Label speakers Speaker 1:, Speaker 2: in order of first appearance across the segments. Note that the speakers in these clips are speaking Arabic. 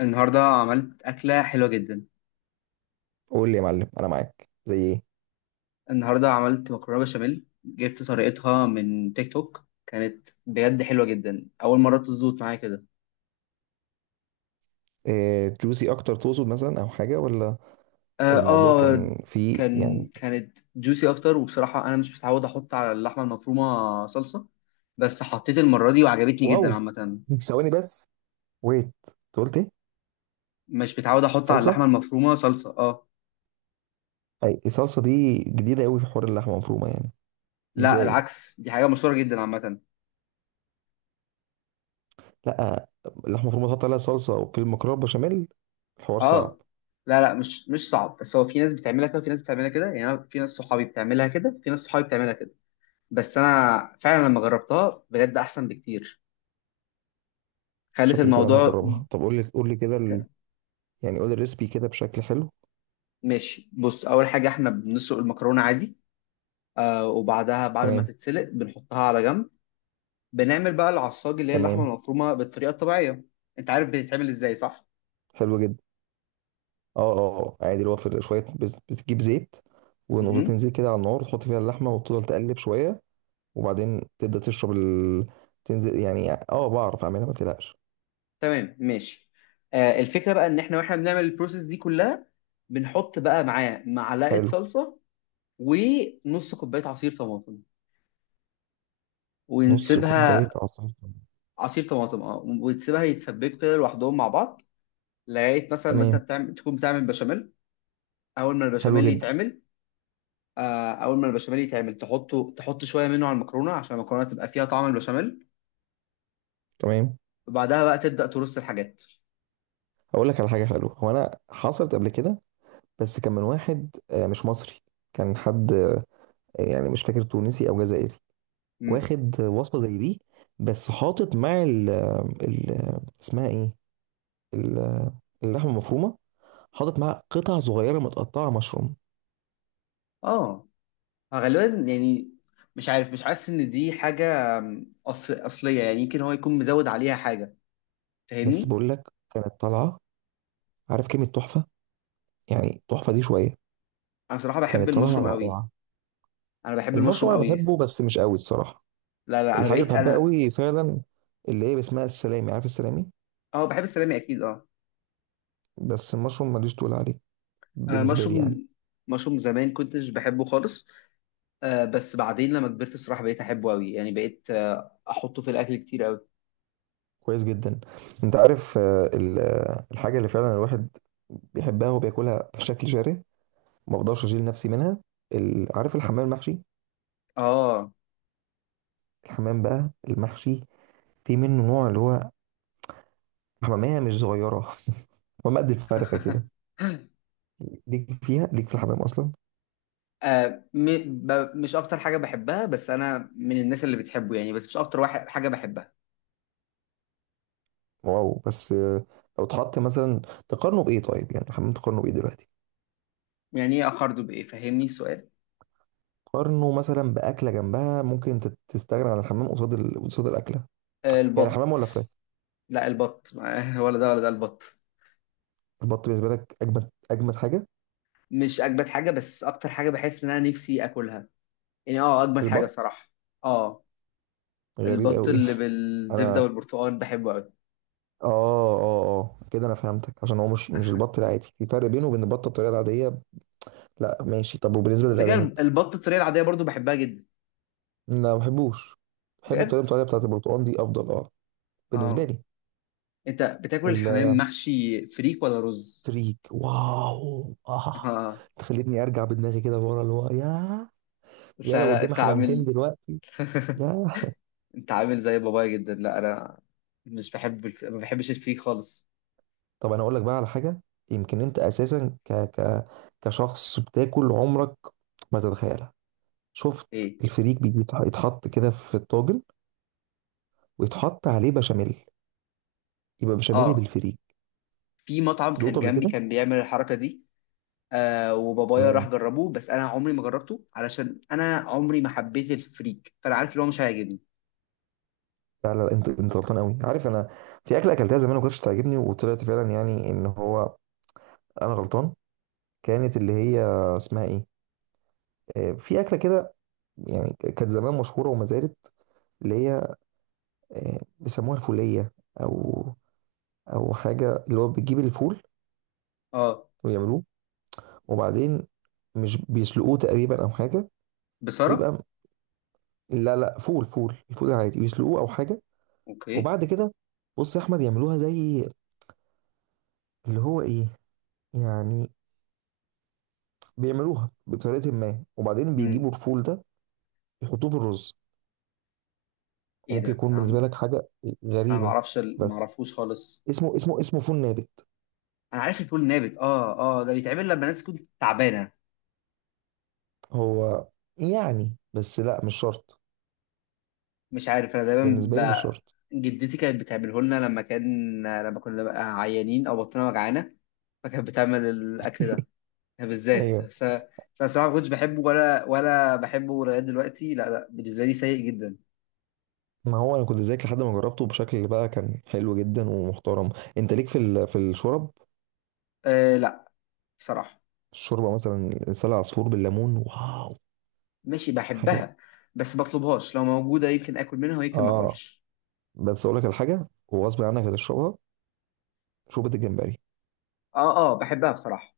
Speaker 1: النهاردة عملت أكلة حلوة جدا.
Speaker 2: قول لي يا معلم، انا معاك. زي ايه؟
Speaker 1: النهاردة عملت مكرونة بشاميل، جبت طريقتها من تيك توك. كانت بجد حلوة جدا، أول مرة تظبط معايا كده.
Speaker 2: إيه، جوسي اكتر تقصد مثلا او حاجه ولا؟
Speaker 1: آه,
Speaker 2: الموضوع
Speaker 1: آه
Speaker 2: كان فيه يعني.
Speaker 1: كانت جوسي أكتر، وبصراحة أنا مش متعود أحط على اللحمة المفرومة صلصة، بس حطيت المرة دي وعجبتني جدا
Speaker 2: واو.
Speaker 1: عامة.
Speaker 2: ثواني بس. ويت، أنت قلت ايه؟
Speaker 1: مش متعود أحط على
Speaker 2: صلصه؟
Speaker 1: اللحمة المفرومة صلصة، آه.
Speaker 2: اي الصلصه دي جديده قوي في حوار اللحمه المفرومه يعني؟
Speaker 1: لا
Speaker 2: ازاي؟
Speaker 1: العكس، دي حاجة مشهورة جدا عامة.
Speaker 2: لا، اللحمه المفرومه تحط عليها صلصه وفي المكرونه بشاميل؟ الحوار صعب.
Speaker 1: آه، لا مش صعب، بس هو في ناس بتعملها كده وفي ناس بتعملها كده. يعني أنا في ناس صحابي بتعملها كده، في ناس صحابي بتعملها كده. بس انا فعلا لما جربتها بجد احسن بكتير. خلت
Speaker 2: شكلي فعلا
Speaker 1: الموضوع.
Speaker 2: هجربها. طب قول لي كده ال... يعني قول لي الريسبي كده بشكل حلو.
Speaker 1: ماشي، بص، اول حاجه احنا بنسلق المكرونه عادي. آه، وبعدها بعد ما
Speaker 2: تمام.
Speaker 1: تتسلق بنحطها على جنب. بنعمل بقى العصاج، اللي هي اللحمه
Speaker 2: تمام.
Speaker 1: المفرومه بالطريقه الطبيعيه. انت عارف بتتعمل ازاي صح؟
Speaker 2: حلو جدا. اه اه اه. عادي، اللي هو في شويه بتجيب زيت
Speaker 1: مهم.
Speaker 2: ونقطتين زيت كده على النار، تحط فيها اللحمه وتفضل تقلب شويه. وبعدين تبدا تشرب ال... تنزل يعني. اه بعرف اعملها ما تقلقش.
Speaker 1: تمام، ماشي. آه، الفكره بقى ان احنا واحنا بنعمل البروسيس دي كلها، بنحط بقى معاه معلقه
Speaker 2: حلو.
Speaker 1: صلصه ونص كوبايه عصير طماطم
Speaker 2: نص
Speaker 1: ونسيبها.
Speaker 2: كوبايه عصير ليمون.
Speaker 1: عصير طماطم، اه، ونسيبها يتسبكوا كده لوحدهم مع بعض. لقيت مثلا ما انت
Speaker 2: تمام.
Speaker 1: بتعمل، تكون بتعمل بشاميل. اول ما
Speaker 2: حلو
Speaker 1: البشاميل
Speaker 2: جدا.
Speaker 1: يتعمل، آه، اول ما البشاميل يتعمل تحطه، تحط شويه منه على المكرونه عشان المكرونه تبقى فيها طعم البشاميل.
Speaker 2: تمام.
Speaker 1: وبعدها بقى تبدا ترص الحاجات.
Speaker 2: هقول لك على حاجه حلوه. هو انا حصلت قبل كده، بس كان من واحد مش مصري. كان حد يعني مش فاكر، تونسي او جزائري.
Speaker 1: امم
Speaker 2: واخد وصفه زي دي، بس حاطط مع ال... ال... اسمها ايه؟ ال- اللحمه المفرومه. حاطط معاها قطع صغيره متقطعه مشروم.
Speaker 1: اه. آه، غالبا. يعني مش عارف، مش حاسس ان دي حاجه، أصل اصليه. يعني يمكن هو يكون مزود عليها حاجه،
Speaker 2: بس
Speaker 1: فاهمني؟
Speaker 2: بقول لك، كانت طالعه. عارف كلمه تحفه؟ يعني تحفه دي شويه.
Speaker 1: انا بصراحه بحب
Speaker 2: كانت طالعه
Speaker 1: المشروم قوي.
Speaker 2: رائعه.
Speaker 1: انا بحب المشروم
Speaker 2: المشروم انا
Speaker 1: قوي.
Speaker 2: بحبه بس مش قوي الصراحه.
Speaker 1: لا انا
Speaker 2: الحاجه
Speaker 1: بقيت
Speaker 2: اللي بحبها
Speaker 1: انا.
Speaker 2: قوي فعلا، اللي هي اسمها السلامي. عارف السلامي؟
Speaker 1: اه، بحب السلامي اكيد، اه.
Speaker 2: بس المشروم ماليش تقول عليه
Speaker 1: انا
Speaker 2: بالنسبه لي يعني.
Speaker 1: المشروم، مشروم زمان كنتش بحبه خالص. آه، بس بعدين لما كبرت بصراحة بقيت أحبه أوي. يعني بقيت، آه، أحطه في الأكل كتير أوي.
Speaker 2: كويس جدا. انت عارف ال- الحاجه اللي فعلا الواحد بيحبها وبياكلها بشكل جارح، ما بقدرش اشيل نفسي منها. ال- عارف الحمام المحشي؟
Speaker 1: آه.
Speaker 2: الحمام بقى المحشي، في منه نوع اللي هو حمامية مش صغيرة حمامة قد الفرخة كده. ليك فيها؟ ليك في الحمام أصلا؟
Speaker 1: آه. مش أكتر حاجة بحبها، بس أنا من الناس اللي بتحبه. يعني بس مش أكتر واحد حاجة بحبها.
Speaker 2: واو. بس لو اتحط مثلا، تقارنه بإيه طيب؟ يعني الحمام تقارنه بإيه دلوقتي؟
Speaker 1: يعني إيه أخرده بإيه؟ فهمني السؤال.
Speaker 2: قارنه مثلا بأكلة جنبها ممكن تستغنى عن الحمام قصاد ال... قصاد الأكلة.
Speaker 1: آه،
Speaker 2: يعني حمام
Speaker 1: البط.
Speaker 2: ولا فراخ؟
Speaker 1: لا البط ولا ده ولا ده، البط.
Speaker 2: البط بالنسبة لك أجمد أجمد حاجة؟
Speaker 1: مش أجمد حاجة، بس أكتر حاجة بحس إن أنا نفسي آكلها. يعني آه، أجمد حاجة
Speaker 2: البط.
Speaker 1: بصراحة. آه.
Speaker 2: غريب
Speaker 1: البط
Speaker 2: أوي.
Speaker 1: اللي بالزبدة
Speaker 2: أنا.
Speaker 1: والبرتقال بحبه أوي.
Speaker 2: آه. آه آه كده أنا فهمتك، عشان هو مش البط العادي، في فرق بينه وبين البطة الطريقة العادية. لا ماشي. طب وبالنسبة
Speaker 1: على
Speaker 2: للأرانب؟
Speaker 1: فكرة البط الطريقة العادية برضو بحبها جدا.
Speaker 2: لا، ما بحبوش. بحب
Speaker 1: بجد.
Speaker 2: الطريقة العادية بتاعت البرتقال دي أفضل، آه، بالنسبه
Speaker 1: آه.
Speaker 2: لي.
Speaker 1: انت بتاكل الحمام محشي فريك ولا رز؟
Speaker 2: الفريك، واو، اه.
Speaker 1: اه.
Speaker 2: تخليني ارجع بدماغي كده ورا، اللي هو يا يا
Speaker 1: لا
Speaker 2: لو
Speaker 1: لا
Speaker 2: قدامي
Speaker 1: انت
Speaker 2: حمامتين
Speaker 1: عامل.
Speaker 2: دلوقتي، يا.
Speaker 1: انت عامل زي بابايا جدا. لا انا مش بحب ما بحبش الفريك خالص.
Speaker 2: طب انا اقول لك بقى على حاجه. يمكن انت اساسا ك ك كشخص بتاكل، عمرك ما تتخيلها. شفت؟
Speaker 1: ايه.
Speaker 2: الفريك بيجي يتحط كده في الطاجن، ويتحط عليه بشاميل. يبقى بشاميل
Speaker 1: اه،
Speaker 2: بالفريك.
Speaker 1: في مطعم كان
Speaker 2: دوقته قبل
Speaker 1: جنبي
Speaker 2: كده؟
Speaker 1: كان بيعمل الحركه دي. آه، وبابايا راح
Speaker 2: تمام.
Speaker 1: جربه، بس انا عمري ما جربته، علشان انا عمري ما حبيت الفريك، فانا عارف اللي هو مش هيعجبني.
Speaker 2: لا، انت غلطان قوي. عارف انا في اكله اكلتها زمان ما كنتش تعجبني، وطلعت فعلا يعني ان هو انا غلطان. كانت اللي هي اسمها ايه؟ آه، في اكله كده، يعني كانت زمان مشهوره وما زالت، اللي هي آه، بيسموها الفوليه او او حاجه، اللي هو بتجيب الفول
Speaker 1: اه.
Speaker 2: ويعملوه وبعدين مش بيسلقوه تقريبا او حاجه،
Speaker 1: بصراحه.
Speaker 2: ويبقى. لا لا، فول الفول العادي يسلقوه او حاجه،
Speaker 1: اوكي.
Speaker 2: وبعد كده. بص يا احمد، يعملوها زي اللي هو ايه يعني، بيعملوها بطريقه ما، وبعدين
Speaker 1: امم.
Speaker 2: بيجيبوا الفول ده يحطوه في الرز.
Speaker 1: ايه
Speaker 2: وممكن
Speaker 1: ده؟
Speaker 2: يكون
Speaker 1: انا
Speaker 2: بالنسبه لك حاجه
Speaker 1: أنا ما
Speaker 2: غريبه،
Speaker 1: اعرفش ما
Speaker 2: بس
Speaker 1: اعرفوش خالص.
Speaker 2: اسمه اسمه فول نابت.
Speaker 1: انا عارف الفول النابت، اه اه. ده بيتعمل لما الناس تكون تعبانه.
Speaker 2: هو يعني بس لا، مش شرط.
Speaker 1: مش عارف، انا دايما
Speaker 2: بالنسبه لي مش
Speaker 1: ب...
Speaker 2: شرط.
Speaker 1: جدتي كانت بتعمله لنا لما كان، لما كنا بقى عيانين او بطننا وجعانه، فكانت بتعمل الاكل ده بالذات.
Speaker 2: ايوه.
Speaker 1: بس انا، بس أنا بصراحه ما كنتش بحبه، ولا بحبه لغايه دلوقتي. لا بالنسبه لي سيء جدا.
Speaker 2: ما هو انا كنت زيك لحد ما جربته بشكل بقى كان حلو جدا ومحترم. انت ليك في ال... في الشرب؟
Speaker 1: أه، لا، بصراحه.
Speaker 2: الشوربه مثلا لسان عصفور بالليمون، واو
Speaker 1: ماشي
Speaker 2: حاجه.
Speaker 1: بحبها. بس بطلبهاش، لو موجوده يمكن اكل منها ويمكن ما
Speaker 2: اه
Speaker 1: اكلش.
Speaker 2: بس اقول لك الحاجه وغصب عنك هتشربها، شوربه الجمبري.
Speaker 1: اه. اه بحبها بصراحه.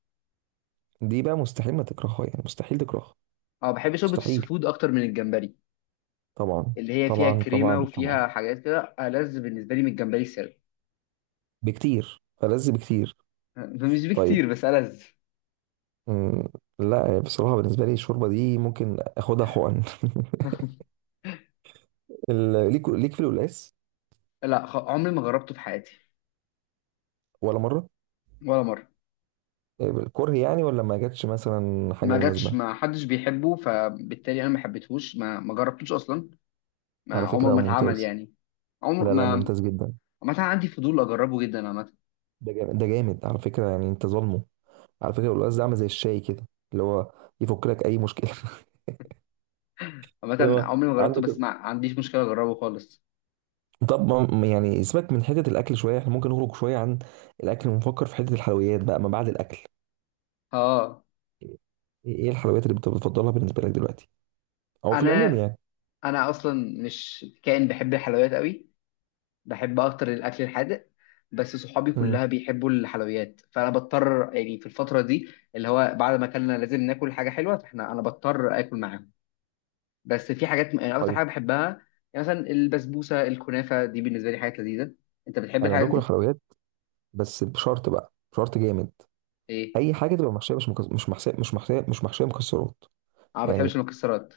Speaker 2: دي بقى مستحيل ما تكرهها، يعني مستحيل تكرهها.
Speaker 1: اه، بحب شوربه
Speaker 2: مستحيل.
Speaker 1: السفود اكتر من الجمبري،
Speaker 2: طبعا
Speaker 1: اللي هي فيها
Speaker 2: طبعا
Speaker 1: كريمه
Speaker 2: طبعا. طبعا
Speaker 1: وفيها حاجات كده، ألذ بالنسبه لي من الجمبري السري.
Speaker 2: بكتير، ألذ بكتير.
Speaker 1: مش
Speaker 2: طيب.
Speaker 1: بكتير، بس ألذ.
Speaker 2: مم، لا يعني بصراحة بالنسبة لي الشوربة دي ممكن اخدها حقن. ال- ليك ليك في القلقاس؟
Speaker 1: لا خ- عمري ما جربته في حياتي.
Speaker 2: ولا مرة؟
Speaker 1: ولا مره.
Speaker 2: الكره يعني، ولا ما جاتش مثلا حاجة
Speaker 1: ما جاتش،
Speaker 2: مناسبة؟
Speaker 1: ما حدش بيحبه، فبالتالي انا ما حبيتهوش، ما جربتوش اصلا.
Speaker 2: على
Speaker 1: ما عمره
Speaker 2: فكرة
Speaker 1: ما اتعمل
Speaker 2: ممتاز.
Speaker 1: يعني. عمر
Speaker 2: لا لا،
Speaker 1: ما.
Speaker 2: ممتاز جدا.
Speaker 1: عامه عندي فضول اجربه جدا عامه.
Speaker 2: ده جامد، ده جامد على فكرة يعني، انت ظالمه. على فكرة القلقاس ده عامل زي الشاي كده، اللي هو يفك لك اي مشكلة. اللي
Speaker 1: عامه
Speaker 2: هو
Speaker 1: عمري ما جربته،
Speaker 2: عندك.
Speaker 1: بس ما عنديش مشكله اجربه خالص.
Speaker 2: طب ما يعني سيبك من حتة الاكل شوية، احنا ممكن نخرج شوية عن الاكل ونفكر في حتة الحلويات بقى ما بعد الاكل.
Speaker 1: اه.
Speaker 2: ايه إيه الحلويات اللي بتفضلها بالنسبة لك دلوقتي او في العموم
Speaker 1: انا
Speaker 2: يعني؟
Speaker 1: انا اصلا مش كائن بحب الحلويات قوي، بحب اكتر الاكل الحادق. بس صحابي
Speaker 2: امم.
Speaker 1: كلها بيحبوا الحلويات، فانا بضطر يعني في الفتره دي، اللي هو بعد ما اكلنا لازم ناكل حاجه حلوه، فاحنا انا بضطر اكل معاهم. بس في حاجات يعني اكتر
Speaker 2: طيب.
Speaker 1: حاجه بحبها، يعني مثلا البسبوسه، الكنافه، دي بالنسبه لي حاجات لذيذه. انت بتحب
Speaker 2: انا
Speaker 1: الحاجات
Speaker 2: باكل
Speaker 1: دي؟
Speaker 2: الحلويات بس بشرط بقى، بشرط جامد.
Speaker 1: ايه.
Speaker 2: اي حاجه تبقى محشيه، مش مش محشيه، مش محشيه مكسرات،
Speaker 1: اه، ما بتحبش
Speaker 2: يعني
Speaker 1: المكسرات.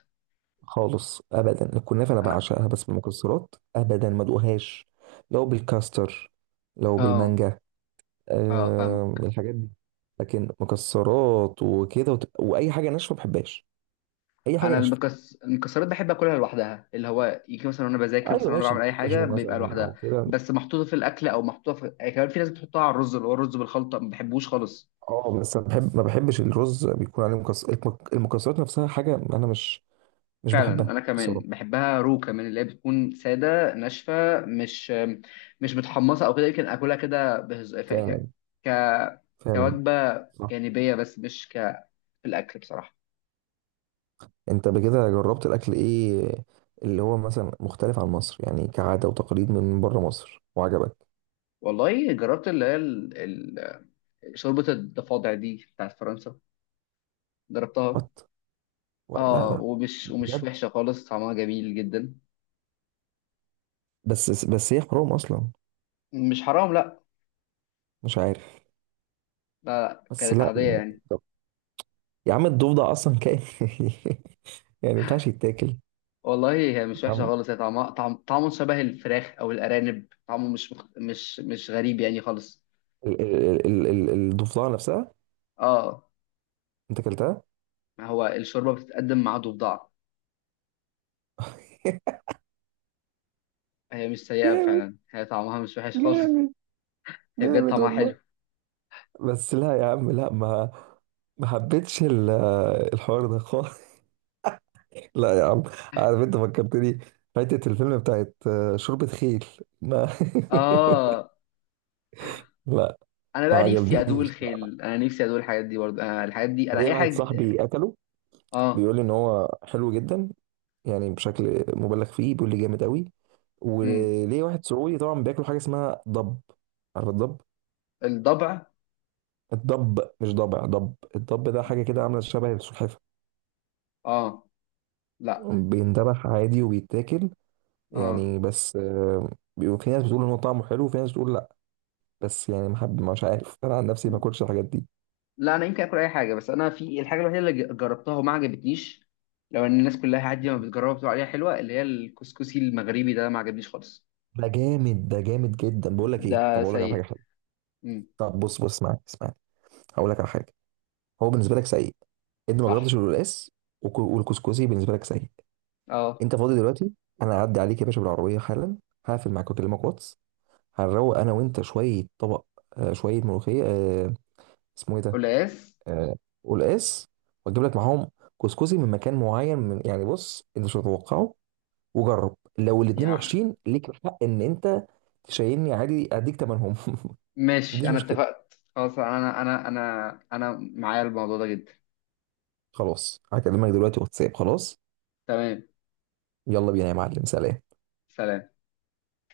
Speaker 2: خالص ابدا. الكنافه انا
Speaker 1: انا.
Speaker 2: بعشقها، بس بالمكسرات ابدا ما ادوقهاش. لو بالكاستر، لو
Speaker 1: اه
Speaker 2: بالمانجا،
Speaker 1: اه
Speaker 2: آه...
Speaker 1: فاهمك.
Speaker 2: الحاجات دي. لكن مكسرات وكده وت... واي حاجه ناشفه ما بحبهاش. اي حاجه
Speaker 1: انا
Speaker 2: ناشفه.
Speaker 1: المكسرات بحب اكلها لوحدها، اللي هو يجي مثلا وانا بذاكر،
Speaker 2: ايوه،
Speaker 1: مثلا وانا بعمل
Speaker 2: ماشي،
Speaker 1: اي حاجه،
Speaker 2: كاجو
Speaker 1: بيبقى
Speaker 2: مثلا او
Speaker 1: لوحدها.
Speaker 2: كده.
Speaker 1: بس محطوطه في الاكل او محطوطه في، يعني كمان في ناس بتحطها على الرز، اللي هو الرز بالخلطه، ما بحبوش خالص.
Speaker 2: اه، بس انا بحب، ما بحبش الرز بيكون عليه مكسر، المكسرات نفسها حاجه انا مش، مش
Speaker 1: فعلا
Speaker 2: بحبها
Speaker 1: انا
Speaker 2: بصراحة.
Speaker 1: كمان بحبها رو كمان، اللي هي بتكون ساده ناشفه، مش مش متحمصه او كده، يمكن اكلها كده
Speaker 2: فعلا.
Speaker 1: ك
Speaker 2: فعلا.
Speaker 1: كوجبه
Speaker 2: صح.
Speaker 1: جانبيه، بس مش ك في الاكل بصراحه.
Speaker 2: انت بكده جربت الاكل ايه اللي هو مثلا مختلف عن مصر، يعني كعادة وتقاليد من بره مصر وعجبك؟
Speaker 1: والله جربت، اللي هي شوربه الضفادع دي بتاعت فرنسا، جربتها.
Speaker 2: وات؟ لا
Speaker 1: اه،
Speaker 2: لا.
Speaker 1: ومش
Speaker 2: بجد؟
Speaker 1: وحشه خالص، طعمها جميل جدا.
Speaker 2: بس بس هي حرام اصلا.
Speaker 1: مش حرام، لا.
Speaker 2: مش عارف.
Speaker 1: لا, لا.
Speaker 2: بس
Speaker 1: كانت
Speaker 2: لا
Speaker 1: عاديه
Speaker 2: يعني.
Speaker 1: يعني.
Speaker 2: طب يا عم الضفدع اصلا كائن، يعني ما ينفعش يتاكل.
Speaker 1: والله هي مش وحشه
Speaker 2: عم-
Speaker 1: خالص، هي طعمها، طعمه شبه الفراخ او الارانب. طعمه مش غريب يعني خالص.
Speaker 2: ال- ال- ال- ال- الضفدعة نفسها
Speaker 1: اه.
Speaker 2: انت اكلتها؟
Speaker 1: ما هو الشوربه بتتقدم مع ضفدع. هي مش سيئه
Speaker 2: جامد.
Speaker 1: فعلا، هي طعمها مش وحش خالص.
Speaker 2: جامد.
Speaker 1: هي بجد
Speaker 2: جامد
Speaker 1: طعمها حلو.
Speaker 2: والله. بس لا يا عم، لا، ما ما حبيتش ال- الحوار ده خالص. لا يا عم. عارف انت فكرتني، فاتت الفيلم بتاعت آه، شوربة خيل. ما.
Speaker 1: اه.
Speaker 2: لا
Speaker 1: انا
Speaker 2: ما
Speaker 1: بقى نفسي ادوق
Speaker 2: عجبنيش.
Speaker 1: الخيل، انا نفسي ادوق الحاجات دي برضه. انا الحاجات دي، انا
Speaker 2: ليه
Speaker 1: اي
Speaker 2: واحد
Speaker 1: حاجه.
Speaker 2: صاحبي قتله،
Speaker 1: اه.
Speaker 2: بيقول لي ان هو حلو جدا، يعني بشكل مبالغ فيه بيقول لي جامد قوي.
Speaker 1: امم.
Speaker 2: وليه واحد سعودي طبعا، بياكلوا حاجه اسمها ضب. عارف الضب؟
Speaker 1: الضبع.
Speaker 2: الضب، مش ضبع، ضب. الضب ده حاجه كده عامله شبه السلحفه،
Speaker 1: اه. لا.
Speaker 2: بيندبح عادي وبيتاكل،
Speaker 1: اه.
Speaker 2: يعني. بس بيبقى في ناس بتقول ان هو طعمه حلو، وفي ناس بتقول. بس يعني ما حد، مش عارف، انا عن نفسي ما اكلش الحاجات دي.
Speaker 1: لا انا يمكن اكل اي حاجه، بس انا في الحاجه الوحيده اللي جربتها وما عجبتنيش، لو ان الناس كلها عادي ما بتجربها بتقول عليها حلوه، اللي هي الكسكسي المغربي ده ما عجبنيش خالص.
Speaker 2: ده جامد، ده جامد جدا. بقول لك ايه،
Speaker 1: ده
Speaker 2: طب اقول لك على حاجه
Speaker 1: سيء.
Speaker 2: حلوه.
Speaker 1: امم.
Speaker 2: طب بص بص، اسمعني. هقول لك على حاجه. هو بالنسبه لك سيء انت ما جربتش
Speaker 1: صح.
Speaker 2: القلقاس، والكسكسي بالنسبه لك سيء.
Speaker 1: اه.
Speaker 2: انت فاضي دلوقتي؟ انا هعدي عليك يا باشا بالعربيه حالا. هقفل معاك واكلمك واتس. هنروق انا وانت شويه طبق آه شويه ملوخيه. آه اسمه ايه ده؟
Speaker 1: قلقاس.
Speaker 2: آه قلقاس. واجيب لك معاهم كسكسي من مكان معين، من يعني بص انت مش هتتوقعه. وجرب، لو الاتنين
Speaker 1: يعني
Speaker 2: وحشين ليك الحق ان انت تشيلني عادي، اديك تمنهم.
Speaker 1: ماشي،
Speaker 2: مفيش
Speaker 1: انا
Speaker 2: مشكله.
Speaker 1: اتفقت خلاص، انا انا معايا الموضوع ده جدا.
Speaker 2: خلاص هكلمك دلوقتي واتساب، خلاص.
Speaker 1: تمام.
Speaker 2: يلا بينا يا معلم، سلام.
Speaker 1: سلام.